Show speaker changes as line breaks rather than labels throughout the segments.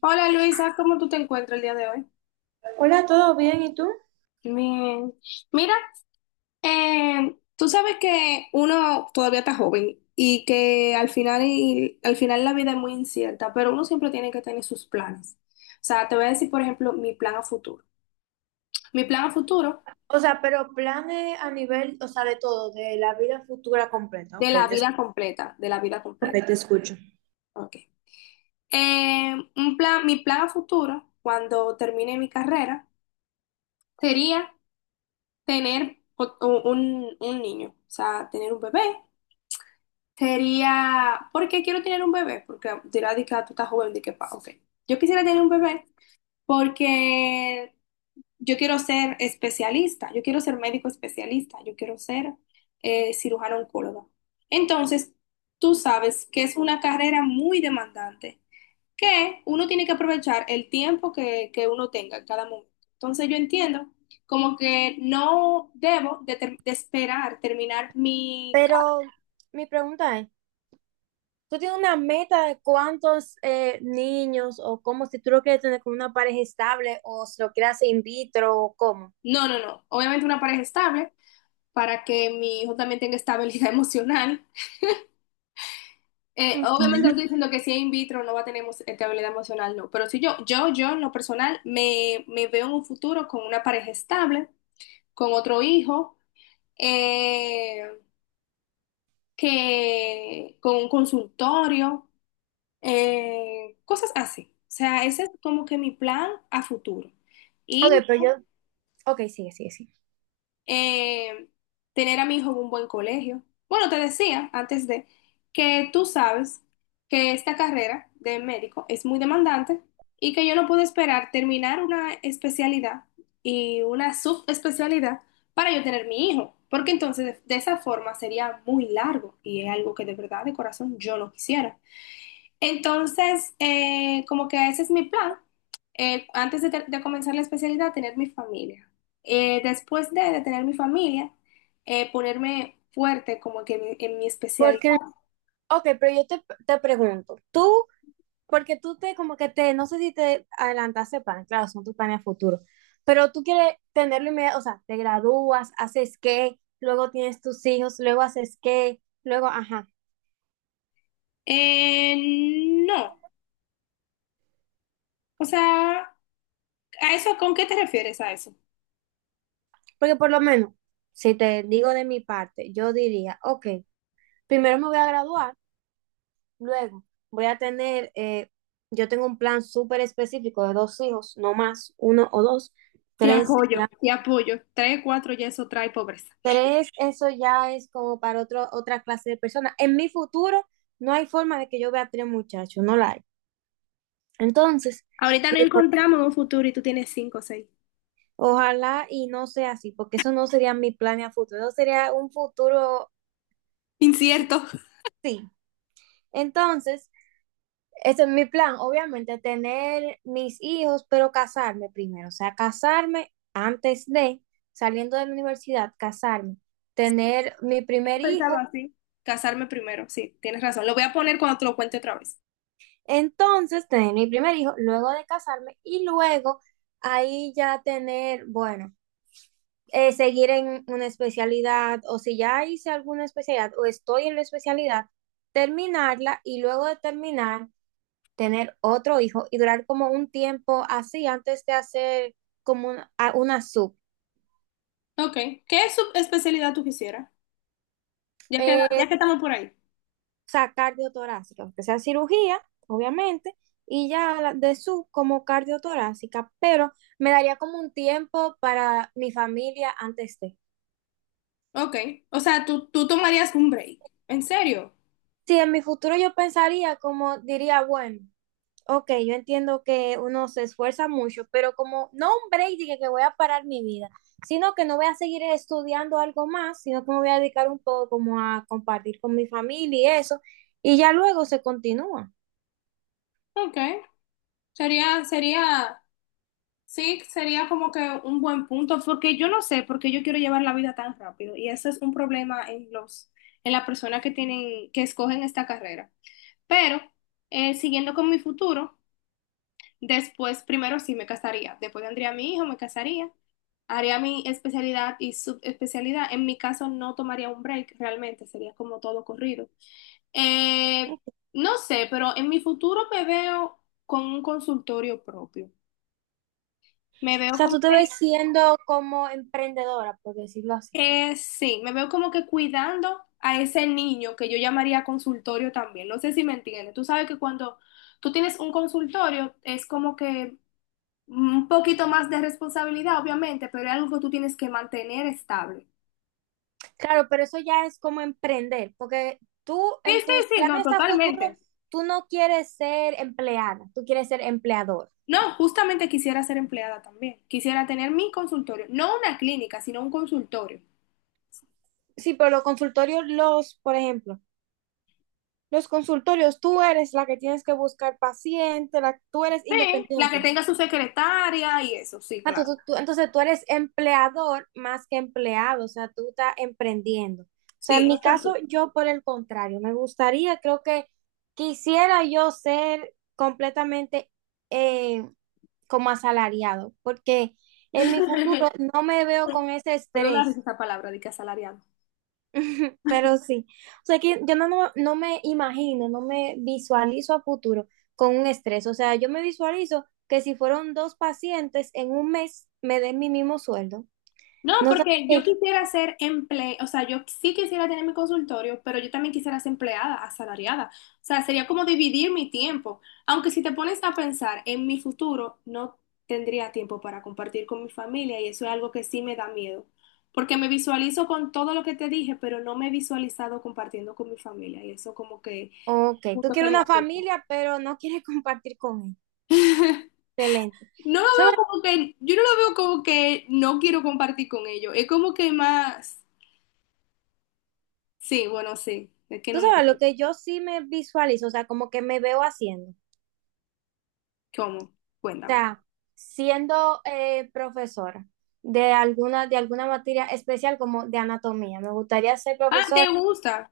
Hola Luisa, ¿cómo tú te encuentras el día de hoy?
Hola, ¿todo bien? ¿Y tú?
Bien. Mira, tú sabes que uno todavía está joven y que al final, al final la vida es muy incierta, pero uno siempre tiene que tener sus planes. O sea, te voy a decir, por ejemplo, mi plan a futuro. Mi plan a futuro
O sea, pero planes a nivel, o sea, de todo, de la vida futura completa.
de
Ok,
la
te, escu-
vida completa, de la vida completa.
ok, te escucho.
Ok. Un plan, mi plan a futuro, cuando termine mi carrera, sería tener un, niño, o sea, tener un bebé. ¿Sería, porque quiero tener un bebé? Porque dirá, di que ah, tú estás joven, di que pa, ok. Yo quisiera tener un bebé porque yo quiero ser especialista, yo quiero ser médico especialista, yo quiero ser cirujano oncólogo. Entonces, tú sabes que es una carrera muy demandante, que uno tiene que aprovechar el tiempo que uno tenga en cada momento. Entonces, yo entiendo como que no debo de, de esperar terminar mi... ca-
Pero mi pregunta es, ¿tú tienes una meta de cuántos niños o cómo si tú lo quieres tener con una pareja estable o si lo quieres hacer in vitro o cómo?
No, no, no. Obviamente una pareja estable, para que mi hijo también tenga estabilidad emocional.
Ok.
Obviamente no estoy diciendo que si es in vitro no va a tener estabilidad emocional, no, pero si yo en lo personal me veo en un futuro con una pareja estable, con otro hijo, eh, que con un consultorio, cosas así. O sea, ese es como que mi plan a futuro.
Ok,
Y
pero yo, ok, sigue, sigue, sigue.
eh, tener a mi hijo en un buen colegio. Bueno, te decía antes de que tú sabes que esta carrera de médico es muy demandante y que yo no puedo esperar terminar una especialidad y una subespecialidad para yo tener mi hijo, porque entonces de esa forma sería muy largo y es algo que de verdad, de corazón, yo no quisiera. Entonces, como que ese es mi plan. Antes de, de comenzar la especialidad, tener mi familia. Después de tener mi familia, ponerme fuerte como que en mi especialidad.
Porque, ok, pero yo te, te pregunto, ¿tú porque tú te, como que te, no sé si te adelantaste plan, claro, son tus planes a futuro, pero tú quieres tenerlo inmediato? O sea, te gradúas, haces qué, luego tienes tus hijos, luego haces qué, luego, ajá.
Eh, no, o sea, ¿a eso con qué te refieres a eso?
Porque por lo menos, si te digo de mi parte, yo diría, ok, primero me voy a graduar, luego voy a tener, yo tengo un plan súper específico de dos hijos, no más, uno o dos,
Te
tres,
apoyo,
ya.
te apoyo. Trae cuatro y eso trae pobreza.
Tres, eso ya es como para otro, otra clase de personas. En mi futuro no hay forma de que yo vea tres muchachos, no la hay. Entonces,
Ahorita no encontramos un futuro y tú tienes cinco o seis.
ojalá y no sea así, porque eso no sería mi plan a futuro, eso sería un futuro,
Incierto.
sí. Entonces, ese es mi plan, obviamente, tener mis hijos, pero casarme primero, o sea, casarme antes de, saliendo de la universidad, casarme, tener mi primer
Pensaba
hijo.
así. Casarme primero, sí, tienes razón. Lo voy a poner cuando te lo cuente otra vez.
Entonces, tener mi primer hijo, luego de casarme y luego ahí ya tener, bueno, seguir en una especialidad o si ya hice alguna especialidad o estoy en la especialidad, terminarla y luego de terminar, tener otro hijo y durar como un tiempo así antes de hacer como una, una sub.
Ok. ¿Qué subespecialidad tú quisieras?
Eh,
Ya que estamos por ahí.
o sea, cardiotorácica, aunque sea cirugía, obviamente, y ya de sub como cardiotorácica, pero me daría como un tiempo para mi familia antes de.
Ok. O sea, tú tomarías un break. ¿En serio?
Si en mi futuro yo pensaría como diría, bueno, ok, yo entiendo que uno se esfuerza mucho, pero como no un break de que voy a parar mi vida, sino que no voy a seguir estudiando algo más, sino que me voy a dedicar un poco como a compartir con mi familia y eso, y ya luego se continúa.
Ok. Sería, sería, sí, sería como que un buen punto, porque yo no sé porque yo quiero llevar la vida tan rápido. Y eso es un problema en los, en las personas que tienen, que escogen esta carrera. Pero, siguiendo con mi futuro. Después, primero sí me casaría, después tendría a mi hijo, me casaría, haría mi especialidad y subespecialidad. En mi caso no tomaría un break, realmente sería como todo corrido. Eh, no sé, pero en mi futuro me veo con un consultorio propio. Me veo
Sea,
como
tú te ves
que,
siendo como emprendedora, por decirlo así.
sí, me veo como que cuidando a ese niño que yo llamaría consultorio también. No sé si me entiendes. Tú sabes que cuando tú tienes un consultorio es como que un poquito más de responsabilidad, obviamente, pero es algo que tú tienes que mantener estable.
Claro, pero eso ya es como emprender, porque tú
Sí,
en tus
sí, sí, no,
planes a futuro,
totalmente.
tú no quieres ser empleada, tú quieres ser empleador.
No, justamente quisiera ser empleada también. Quisiera tener mi consultorio, no una clínica, sino un consultorio.
Sí, pero los consultorios, los, por ejemplo, los consultorios, tú eres la que tienes que buscar paciente, la, tú eres
Sí, la que
independiente.
tenga su secretaria y eso, sí,
Sea,
claro.
entonces tú eres empleador más que empleado, o sea, tú estás emprendiendo. O sea, en
Sí,
mi
eso
caso, yo por el contrario, me gustaría, creo que quisiera yo ser completamente eh, como asalariado, porque
sí.
en mi futuro no me veo con ese
Perdón la
estrés,
risa esa palabra de que asalariado.
pero sí. O sea, que yo no, no, no me imagino, no me visualizo a futuro con un estrés. O sea, yo me visualizo que si fueron dos pacientes en un mes, me den mi mismo sueldo.
No,
No sabes
porque yo
qué.
quisiera ser emple, o sea, yo sí quisiera tener mi consultorio, pero yo también quisiera ser empleada, asalariada. O sea, sería como dividir mi tiempo. Aunque si te pones a pensar en mi futuro, no tendría tiempo para compartir con mi familia y eso es algo que sí me da miedo. Porque me visualizo con todo lo que te dije, pero no me he visualizado compartiendo con mi familia y eso como que,
Ok, tú
justo que
quieres
me
una
asusta.
familia, pero no quieres compartir con él. Excelente.
No lo
¿Sabes?
veo como que, yo no lo veo como que no quiero compartir con ellos. Es como que más, sí, bueno, sí, es que
Tú
no me...
sabes lo que yo sí me visualizo, o sea, como que me veo haciendo. O
¿Cómo? Cuéntame.
sea, siendo profesora de alguna materia especial como de anatomía. Me gustaría ser
Ah, ¿te
profesora.
gusta?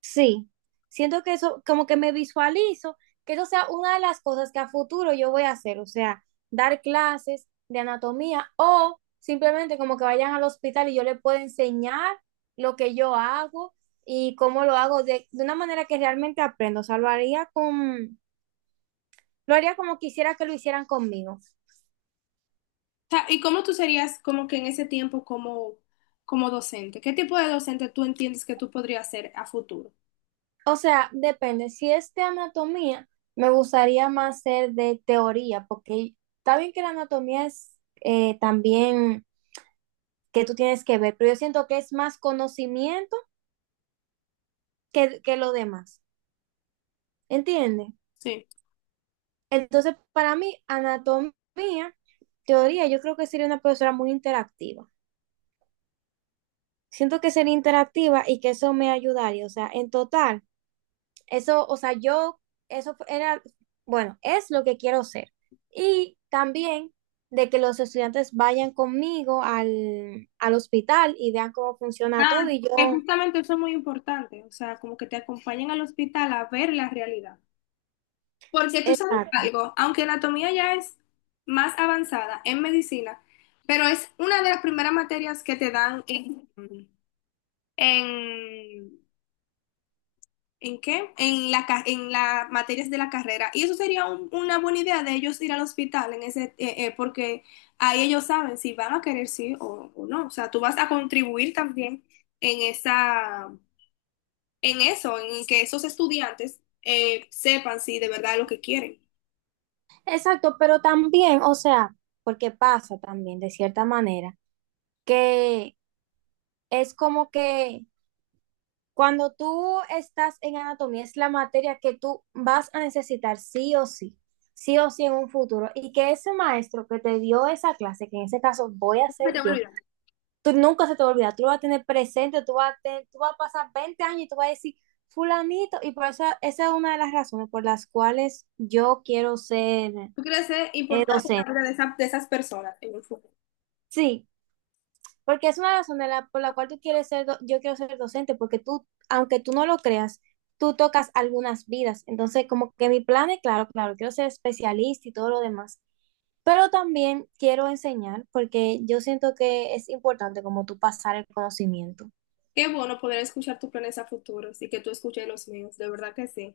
Sí, siento que eso, como que me visualizo, que eso sea una de las cosas que a futuro yo voy a hacer, o sea, dar clases de anatomía o simplemente como que vayan al hospital y yo les pueda enseñar lo que yo hago y cómo lo hago de una manera que realmente aprendo, o sea, lo haría con, lo haría como quisiera que lo hicieran conmigo.
O sea, ¿y cómo tú serías como que en ese tiempo como, como docente? ¿Qué tipo de docente tú entiendes que tú podrías ser a futuro?
O sea, depende, si es de anatomía, me gustaría más ser de teoría, porque está bien que la anatomía es también que tú tienes que ver, pero yo siento que es más conocimiento que lo demás, ¿entiendes?
Sí.
Entonces, para mí, anatomía, teoría, yo creo que sería una profesora muy interactiva. Siento que sería interactiva y que eso me ayudaría, o sea, en total, eso, o sea, yo, eso era, bueno, es lo que quiero ser. Y también de que los estudiantes vayan conmigo al, al hospital y vean cómo funciona todo
Ah,
y
que
yo,
justamente eso es muy importante, o sea, como que te acompañen al hospital a ver la realidad. Porque tú sabes
exacto.
algo, aunque anatomía ya es más avanzada en medicina, pero es una de las primeras materias que te dan en ¿En qué? En la, en las materias de la carrera. Y eso sería una buena idea de ellos ir al hospital en ese, porque ahí ellos saben si van a querer sí o no. O sea, tú vas a contribuir también en esa, en eso, en que esos estudiantes sepan si de verdad es lo que quieren.
Exacto, pero también, o sea, porque pasa también de cierta manera, que es como que cuando tú estás en anatomía es la materia que tú vas a necesitar sí o sí en un futuro, y que ese maestro que te dio esa clase, que en ese caso voy a
Nunca
ser
te voy a
yo,
olvidar.
tú nunca se te olvida, tú lo vas a tener presente, tú vas a, tú vas a pasar 20 años y tú vas a decir, fulanito, y por eso esa es una de las razones por las cuales yo quiero ser
Tú quieres ser importante en
docente.
la vida de, de esas personas en el futuro.
Sí, porque es una razón de por la cual tú quieres ser, yo quiero ser docente, porque tú, aunque tú no lo creas, tú tocas algunas vidas. Entonces, como que mi plan es, claro, claro, quiero ser especialista y todo lo demás, pero también quiero enseñar, porque yo siento que es importante como tú pasar el conocimiento.
Qué bueno poder escuchar tus planes a futuros y que tú escuches los míos. De verdad que sí.